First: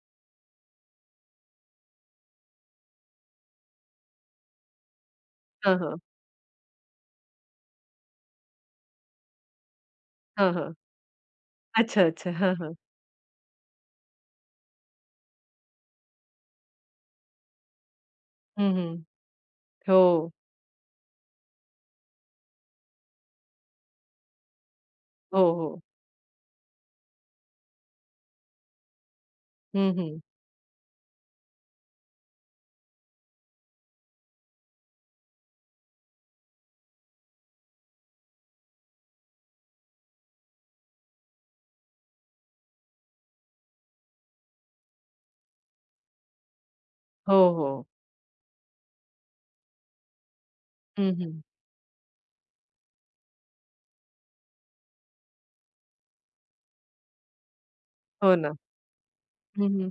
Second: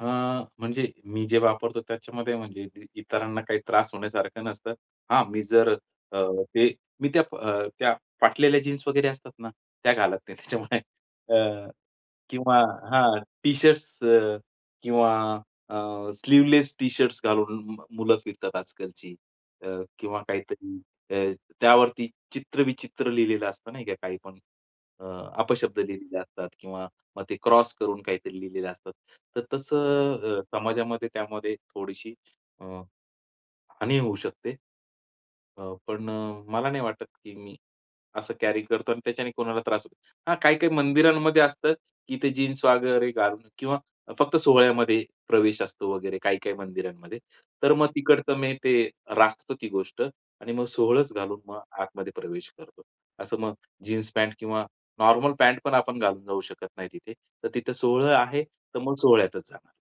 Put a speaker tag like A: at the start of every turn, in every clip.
A: अ, म्हणजे मी जे वापरतो त्याच्यामध्ये म्हणजे इत इतरांना काही त्रास होण्यासारखं नसतं. हां. मी जर
B: हां, हां.
A: अ, ते मी त्या अ, त्या फाटलेल्या जीन्स वगैरे असतात ना, त्या घालत नाही.
B: हां, हां.
A: त्याच्यामुळे अ,
B: अच्छा, अच्छा. हां,
A: किंवा
B: हां.
A: हां. टी-शर्ट्स अ, किंवा अ, स्लीव्हलेस टी-शर्ट्स घालून मुलं फिरतात
B: हं, हं.
A: आजकालची अ, किंवा
B: हो.
A: काहीतरी अ, त्यावरती चित्रविचित्र लिहिलेलं असतं नाही का काही पण. अ,
B: हो,
A: अपशब्द
B: हो.
A: लिहिलेले असतात किंवा मग ते क्रॉस करून काहीतरी लिहिलेले असतात. तर
B: हं, हं.
A: तसं अ, समाजामध्ये त्यामध्ये थोडीशी अ, हानी होऊ शकते. अ, पण अ, मला नाही वाटत की मी असं कॅरी करतो. आणि त्याच्याने कोणाला त्रास होतो. हां. काही-काही मंदिरांमध्ये असतं की ते जीन्स वगैरे घालून किंवा फक्त सोहळ्यामध्ये प्रवेश असतो, वगैरे काही-काही मंदिरांमध्ये.
B: हो,
A: तर
B: हो.
A: मग तिकडचं मी ते राखतो ती गोष्ट आणि मग सोवळंच
B: हं,
A: घालून
B: हं.
A: मग आतमध्ये प्रवेश करतो. असं मग जीन्स पॅन्ट किंवा नॉर्मल पॅन्ट पण आपण घालून जाऊ शकत नाही तिथे. तर तिथे सोहळं
B: हो
A: आहे,
B: ना.
A: तर मग सोहळ्यातच
B: हं,
A: जाणार.
B: हं.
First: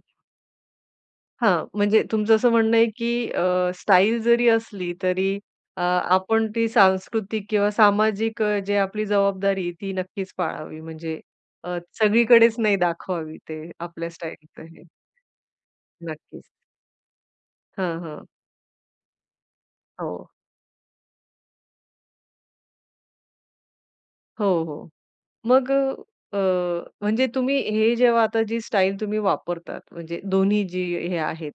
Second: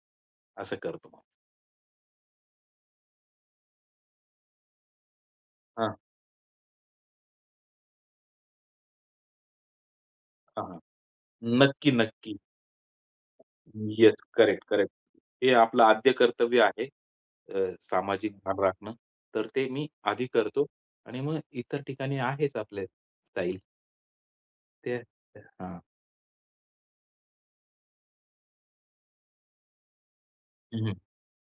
A: असं करतो मग.
B: हां. म्हणजे तुमचं असं म्हणणं आहे की अ, स्टाईल जरी असली तरी अ,
A: हां.
B: आपण ती सांस्कृतिक किंवा सामाजिक जे आपली जबाबदारी ती नक्कीच
A: हां, हां.
B: पाळावी. म्हणजे अ,
A: नक्की, नक्की.
B: सगळीकडेच नाही दाखवावी ते आपल्या
A: येस. करेक्ट,
B: स्टाईलचं हे.
A: करेक्ट. हे आपलं आद्य
B: नक्कीच.
A: कर्तव्य आहे. अ,
B: हां, हां.
A: सामाजिक भान राखणं. तर ते मी आधी
B: हो.
A: करतो. आणि मग इतर ठिकाणी आहेच आपले स्टाईल.
B: हो, हो.
A: ते
B: मग
A: हां.
B: अ, अ, म्हणजे तुम्ही हे जेव्हा आता जी स्टाईल तुम्ही वापरतात म्हणजे दोन्ही जी
A: हं, हं.
B: हे आहेत,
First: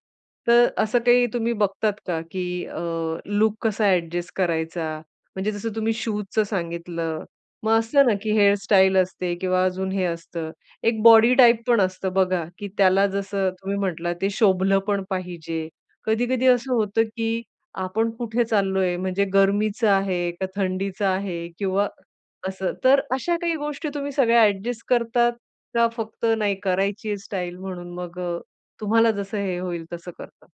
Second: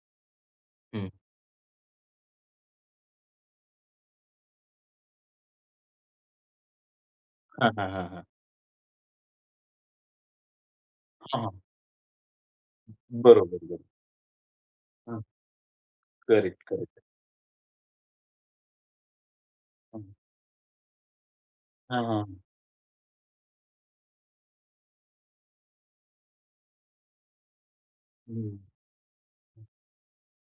B: तर असं
A: हं.
B: काही तुम्ही बघतात का की अ, लूक कसा ॲडजस्ट करायचा? म्हणजे जसं तुम्ही शूजचं सांगितलं,
A: हां,
B: मग
A: हां,
B: असं
A: हां,
B: ना
A: हां.
B: की हेअर स्टाईल असते किंवा अजून हे असतं. एक बॉडी
A: हां.
B: टाइप पण असतं बघा की त्याला जसं
A: बरोबर,
B: तुम्ही
A: बरोबर.
B: म्हटलात, ते शोभलं पण
A: हां.
B: पाहिजे. कधी-कधी
A: करेक्ट,
B: असं
A: करेक्ट.
B: होतं की आपण कुठे चाललोय म्हणजे गरमीचं
A: हं.
B: आहे का थंडीचं आहे किंवा
A: हां, हां, हां.
B: असं, तर अशा काही गोष्टी तुम्ही सगळ्या ॲडजस्ट करतात का फक्त नाही करायची आहे स्टाईल म्हणून मग अ,
A: हं.
B: तुम्हाला जसं हे
A: हं.
B: होईल तसं करतात?